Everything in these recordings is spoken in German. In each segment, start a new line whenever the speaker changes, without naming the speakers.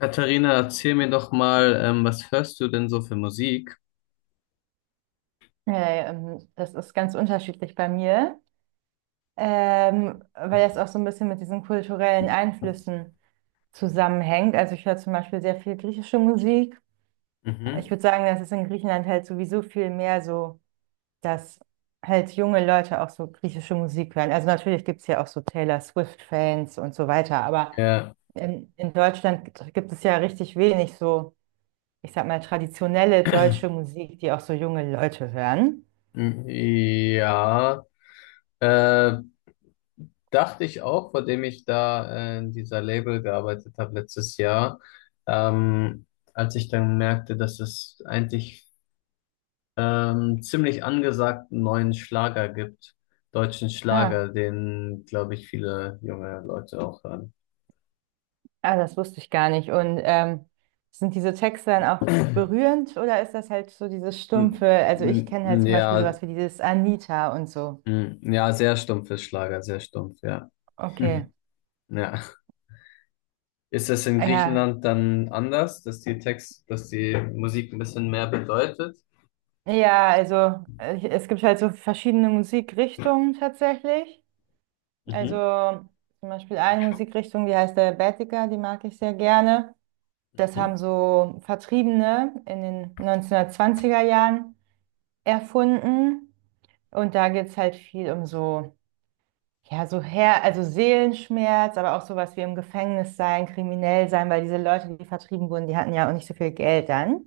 Katharina, erzähl mir doch mal, was hörst du denn so für Musik?
Ja, ja, das ist ganz unterschiedlich bei mir, weil das auch so ein bisschen mit diesen kulturellen Einflüssen zusammenhängt. Also ich höre zum Beispiel sehr viel griechische Musik. Ich
Mhm.
würde sagen, das ist in Griechenland halt sowieso viel mehr so, dass halt junge Leute auch so griechische Musik hören. Also natürlich gibt es ja auch so Taylor Swift-Fans und so weiter, aber
Ja,
in Deutschland gibt es ja richtig wenig so, ich sag mal, traditionelle deutsche Musik, die auch so junge Leute hören.
Ja, äh, dachte ich auch, vor dem ich da in dieser Label gearbeitet habe letztes Jahr, ähm, als ich dann merkte, dass es eigentlich ziemlich angesagten neuen Schlager gibt, deutschen
Ah.
Schlager, den, glaube ich, viele junge Leute auch hören.
Ah, das wusste ich gar nicht. Und sind diese Texte dann auch berührend oder ist das halt so dieses stumpfe? Also
N
ich kenne halt
n
zum
ja,
Beispiel sowas wie dieses Anita und so.
n ja, sehr stumpfes Schlager, sehr stumpf, ja.
Okay.
Ja. Ist das in
Ja.
Griechenland dann anders, dass die Text, dass die Musik ein bisschen mehr bedeutet?
Ja, also es gibt halt so verschiedene Musikrichtungen tatsächlich. Also
Mhm.
zum Beispiel eine Musikrichtung, die heißt der Baetica, die mag ich sehr gerne. Das haben
Mhm.
so Vertriebene in den 1920er Jahren erfunden. Und da geht es halt viel um so. Ja, so Her also Seelenschmerz, aber auch sowas wie im Gefängnis sein, kriminell sein, weil diese Leute, die vertrieben wurden, die hatten ja auch nicht so viel Geld dann.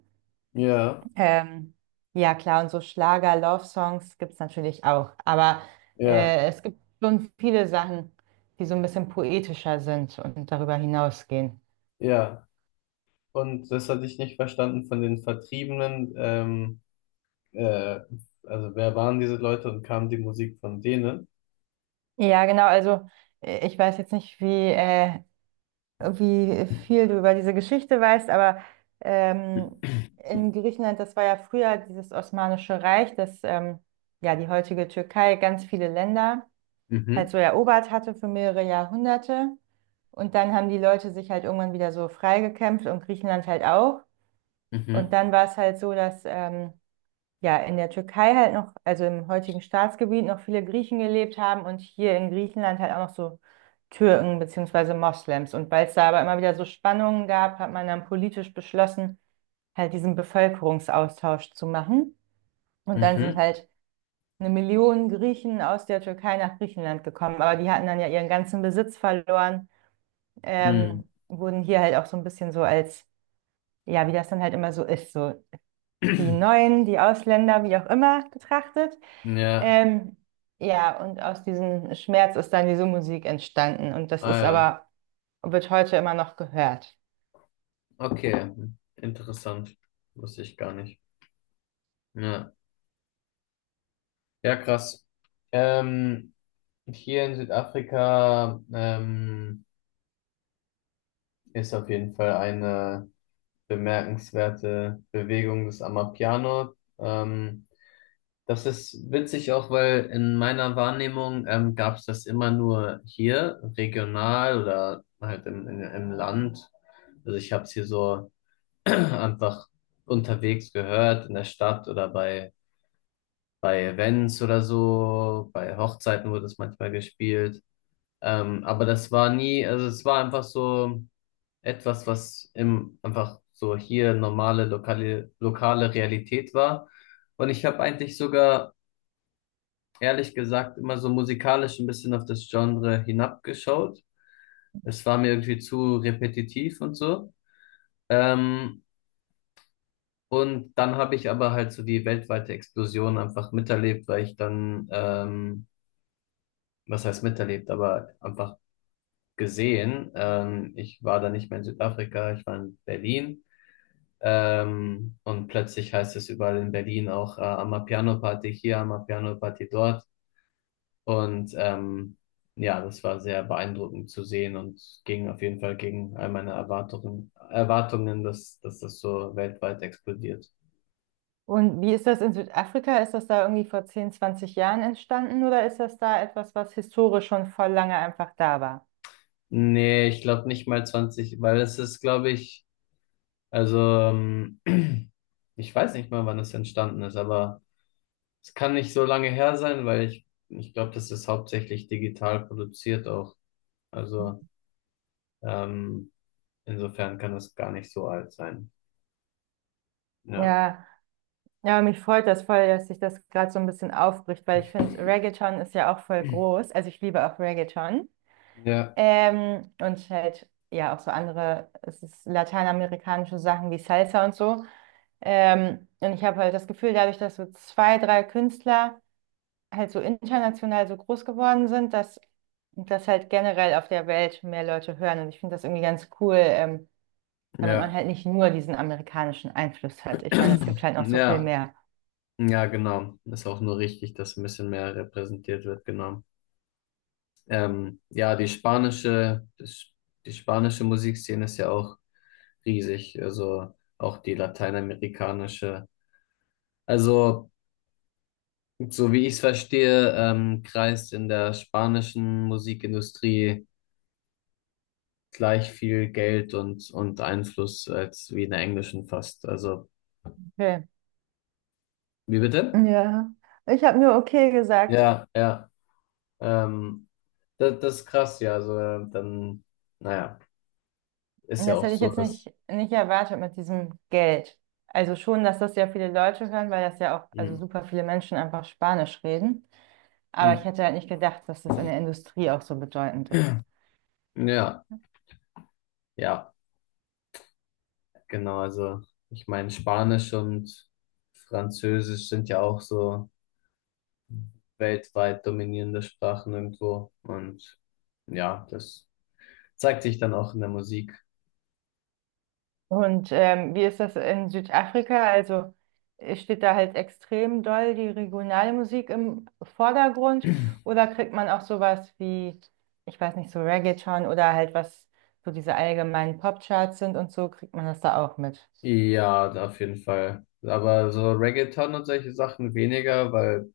Ja,
Ähm, ja, klar, und so Schlager, Love-Songs gibt es natürlich auch. Aber
ja,
es gibt schon viele Sachen, die so ein bisschen poetischer sind und darüber hinausgehen.
ja. Und das hatte ich nicht verstanden von den Vertriebenen. Äh, also wer waren diese Leute und kam die Musik von denen?
Ja, genau, also ich weiß jetzt nicht, wie wie viel du über diese Geschichte weißt, aber ähm, in Griechenland, das war ja früher dieses Osmanische Reich, das ja die heutige Türkei ganz viele Länder
Mhm.
halt so erobert hatte für mehrere Jahrhunderte. Und dann haben die Leute sich halt irgendwann wieder so freigekämpft und Griechenland halt auch. Und
Mhm.
dann war es halt so, dass ja, in der Türkei halt noch, also im heutigen Staatsgebiet noch viele Griechen gelebt haben und hier in Griechenland halt auch noch so Türken beziehungsweise Moslems. Und weil es da aber immer wieder so Spannungen gab, hat man dann politisch beschlossen, halt diesen Bevölkerungsaustausch zu machen. Und dann sind
Mhm.
halt eine Million Griechen aus der Türkei nach Griechenland gekommen, aber die hatten dann ja ihren ganzen Besitz verloren,
Mhm.
wurden hier halt auch so ein bisschen so als, ja, wie das dann halt immer so ist, so die Neuen, die Ausländer, wie auch immer betrachtet.
Ja,
Ähm, ja, und aus diesem Schmerz ist dann diese Musik entstanden und das
ah
ist
ja.
aber, wird heute immer noch gehört.
Okay. Interessant. Wusste ich gar nicht. Ja. Ja, krass. Ähm, Und hier in Südafrika ist auf jeden Fall eine bemerkenswerte Bewegung des Amapiano. Ähm, Das ist witzig auch, weil in meiner Wahrnehmung gab es das immer nur hier, regional oder halt im Land. Also ich habe es hier so einfach unterwegs gehört, in der Stadt oder bei Events oder so. Bei Hochzeiten wurde es manchmal gespielt. Aber das war nie, also es war einfach so etwas, was im, einfach so hier normale lokale, lokale Realität war. Und ich habe eigentlich sogar, ehrlich gesagt, immer so musikalisch ein bisschen auf das Genre hinabgeschaut. Es war mir irgendwie zu repetitiv und so. Ähm, und dann habe ich aber halt so die weltweite Explosion einfach miterlebt, weil ich was heißt miterlebt, aber einfach gesehen. Ich war da nicht mehr in Südafrika, ich war in Berlin. Und plötzlich heißt es überall in Berlin auch Amapiano Party hier, Amapiano Party dort. Und ja, das war sehr beeindruckend zu sehen und ging auf jeden Fall gegen all meine Erwartungen, dass das so weltweit explodiert.
Und wie ist das in Südafrika? Ist das da irgendwie vor 10 20 Jahren entstanden oder ist das da etwas, was historisch schon voll lange einfach da war?
Nee, ich glaube nicht mal 20, weil es ist, glaube ich, also ich weiß nicht mal, wann es entstanden ist, aber es kann nicht so lange her sein, weil ich glaube, das ist hauptsächlich digital produziert auch. Also ähm, insofern kann das gar nicht so alt sein. Ja.
Ja, ja, mich freut das voll, dass sich das gerade so ein bisschen aufbricht, weil ich finde, Reggaeton ist ja auch voll groß. Also ich liebe auch Reggaeton.
Ja,
Und halt, ja, auch so andere, es ist lateinamerikanische Sachen wie Salsa und so. Und ich habe halt das Gefühl, dadurch, dass so zwei, drei Künstler halt so international so groß geworden sind, dass das halt generell auf der Welt mehr Leute hören. Und ich finde das irgendwie ganz cool, damit man
ja.
halt nicht nur diesen amerikanischen Einfluss hat. Ich meine, es gibt halt noch so viel
Ja,
mehr.
ja, genau. Ist auch nur richtig, dass ein bisschen mehr repräsentiert wird, genau. Ja, die die spanische Musikszene ist ja auch riesig. Also auch die lateinamerikanische. Also so wie ich es verstehe, kreist in der spanischen Musikindustrie gleich viel Geld und Einfluss als wie in der englischen fast. Also,
Okay.
wie bitte?
Ja, ich habe nur okay gesagt.
Ja, ja. Ähm, Das, das ist krass, ja. Also, naja, ist ja
Das
auch
hätte ich
so,
jetzt
dass.
nicht erwartet mit diesem Geld. Also schon, dass das ja viele Leute hören, weil das ja auch, also
Hm,
super viele Menschen einfach Spanisch reden. Aber
hm,
ich hätte halt nicht gedacht, dass das in der Industrie auch so bedeutend ist.
ja, ja, genau. Also, ich meine, Spanisch und Französisch sind ja auch so weltweit dominierende Sprachen irgendwo. Und ja, das. Zeigt sich dann auch in der Musik.
Und wie ist das in Südafrika? Also steht da halt extrem doll die regionale Musik im Vordergrund oder kriegt man auch sowas wie, ich weiß nicht, so Reggaeton oder halt was so diese allgemeinen Popcharts sind und so, kriegt man das da auch mit?
Ja, auf jeden Fall. Aber so Reggaeton und solche Sachen weniger, weil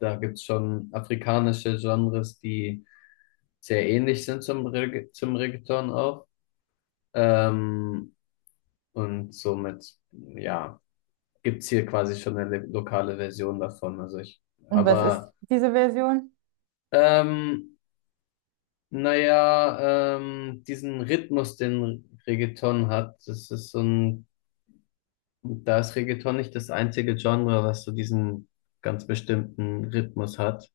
da gibt's schon afrikanische Genres, die sehr ähnlich sind zum Reggaeton auch. Ähm, und somit, ja, gibt's hier quasi schon eine lokale Version davon. Also ich,
Und was ist
aber
diese Version?
ähm, naja, diesen Rhythmus, den Reggaeton hat, das ist so ein Da ist Reggaeton nicht das einzige Genre, was so diesen ganz bestimmten Rhythmus hat.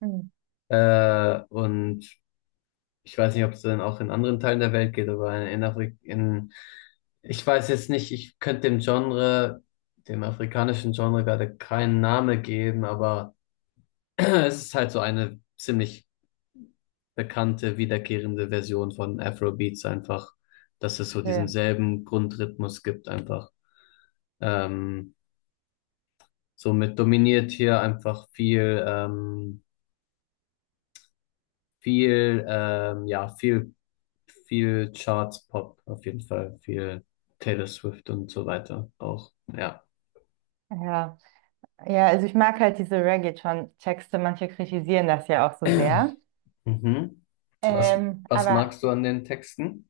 Hm,
Und ich weiß nicht, ob es dann auch in anderen Teilen der Welt geht, aber in, Afri- in ich weiß jetzt nicht, ich könnte dem Genre, dem afrikanischen Genre gerade keinen Namen geben, aber es ist halt so eine ziemlich bekannte, wiederkehrende Version von Afrobeats einfach, dass es so diesen
okay.
selben Grundrhythmus gibt einfach. Ähm, Somit dominiert hier einfach viel, ja, viel Charts Pop auf jeden Fall, viel Taylor Swift und so weiter auch, ja.
Ja. Ja, also ich mag halt diese Reggaeton-Texte, manche kritisieren das ja auch so sehr.
Mhm. Was, Was
Aber
magst du an den Texten?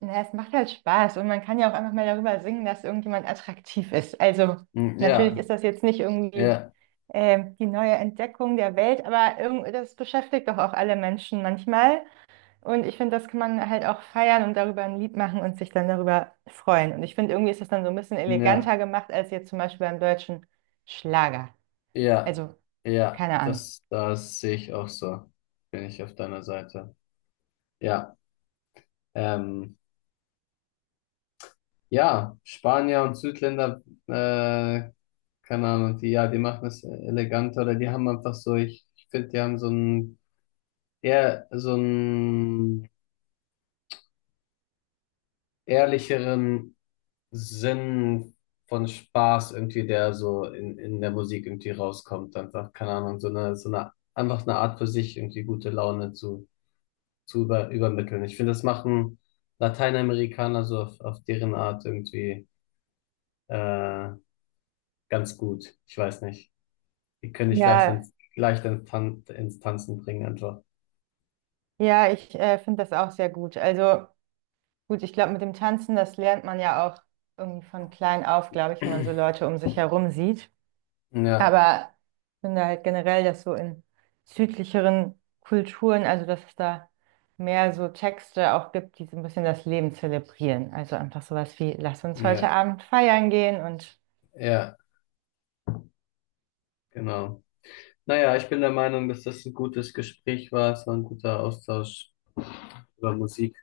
Na, es macht halt Spaß und man kann ja auch einfach mal darüber singen, dass irgendjemand attraktiv ist. Also
Hm,
natürlich
ja,
ist das jetzt nicht irgendwie
ja,
die neue Entdeckung der Welt, aber irgendwie, das beschäftigt doch auch alle Menschen manchmal. Und ich finde, das kann man halt auch feiern und darüber ein Lied machen und sich dann darüber freuen. Und ich finde, irgendwie ist das dann so ein bisschen
ja,
eleganter gemacht als jetzt zum Beispiel beim deutschen Schlager.
ja,
Also
ja,
keine Ahnung.
das sehe ich auch so. Bin ich auf deiner Seite. Ja, ähm. Ja, Spanier und Südländer, äh, keine Ahnung, die, ja, die machen das eleganter oder die haben einfach so, ich finde, die haben so einen eher, so einen ehrlicheren Sinn von Spaß irgendwie, der so in der Musik irgendwie rauskommt. Einfach, keine Ahnung, einfach eine Art für sich irgendwie gute Laune zu übermitteln. Ich finde, das machen Lateinamerikaner so auf deren Art irgendwie, äh, ganz gut. Ich weiß nicht. Die können dich
Ja,
leicht ins, Tan ins Tanzen bringen, einfach.
ja, ich finde das auch sehr gut. Also gut, ich glaube, mit dem Tanzen, das lernt man ja auch irgendwie von klein auf, glaube ich, wenn man so Leute um sich herum sieht.
Ja,
Aber ich finde halt generell, dass so in südlicheren Kulturen, also dass es da mehr so Texte auch gibt, die so ein bisschen das Leben zelebrieren. Also einfach sowas wie, lass uns heute
ja,
Abend feiern gehen und
ja, genau. Naja, ich bin der Meinung, dass das ein gutes Gespräch war. Es war ein guter Austausch über Musik.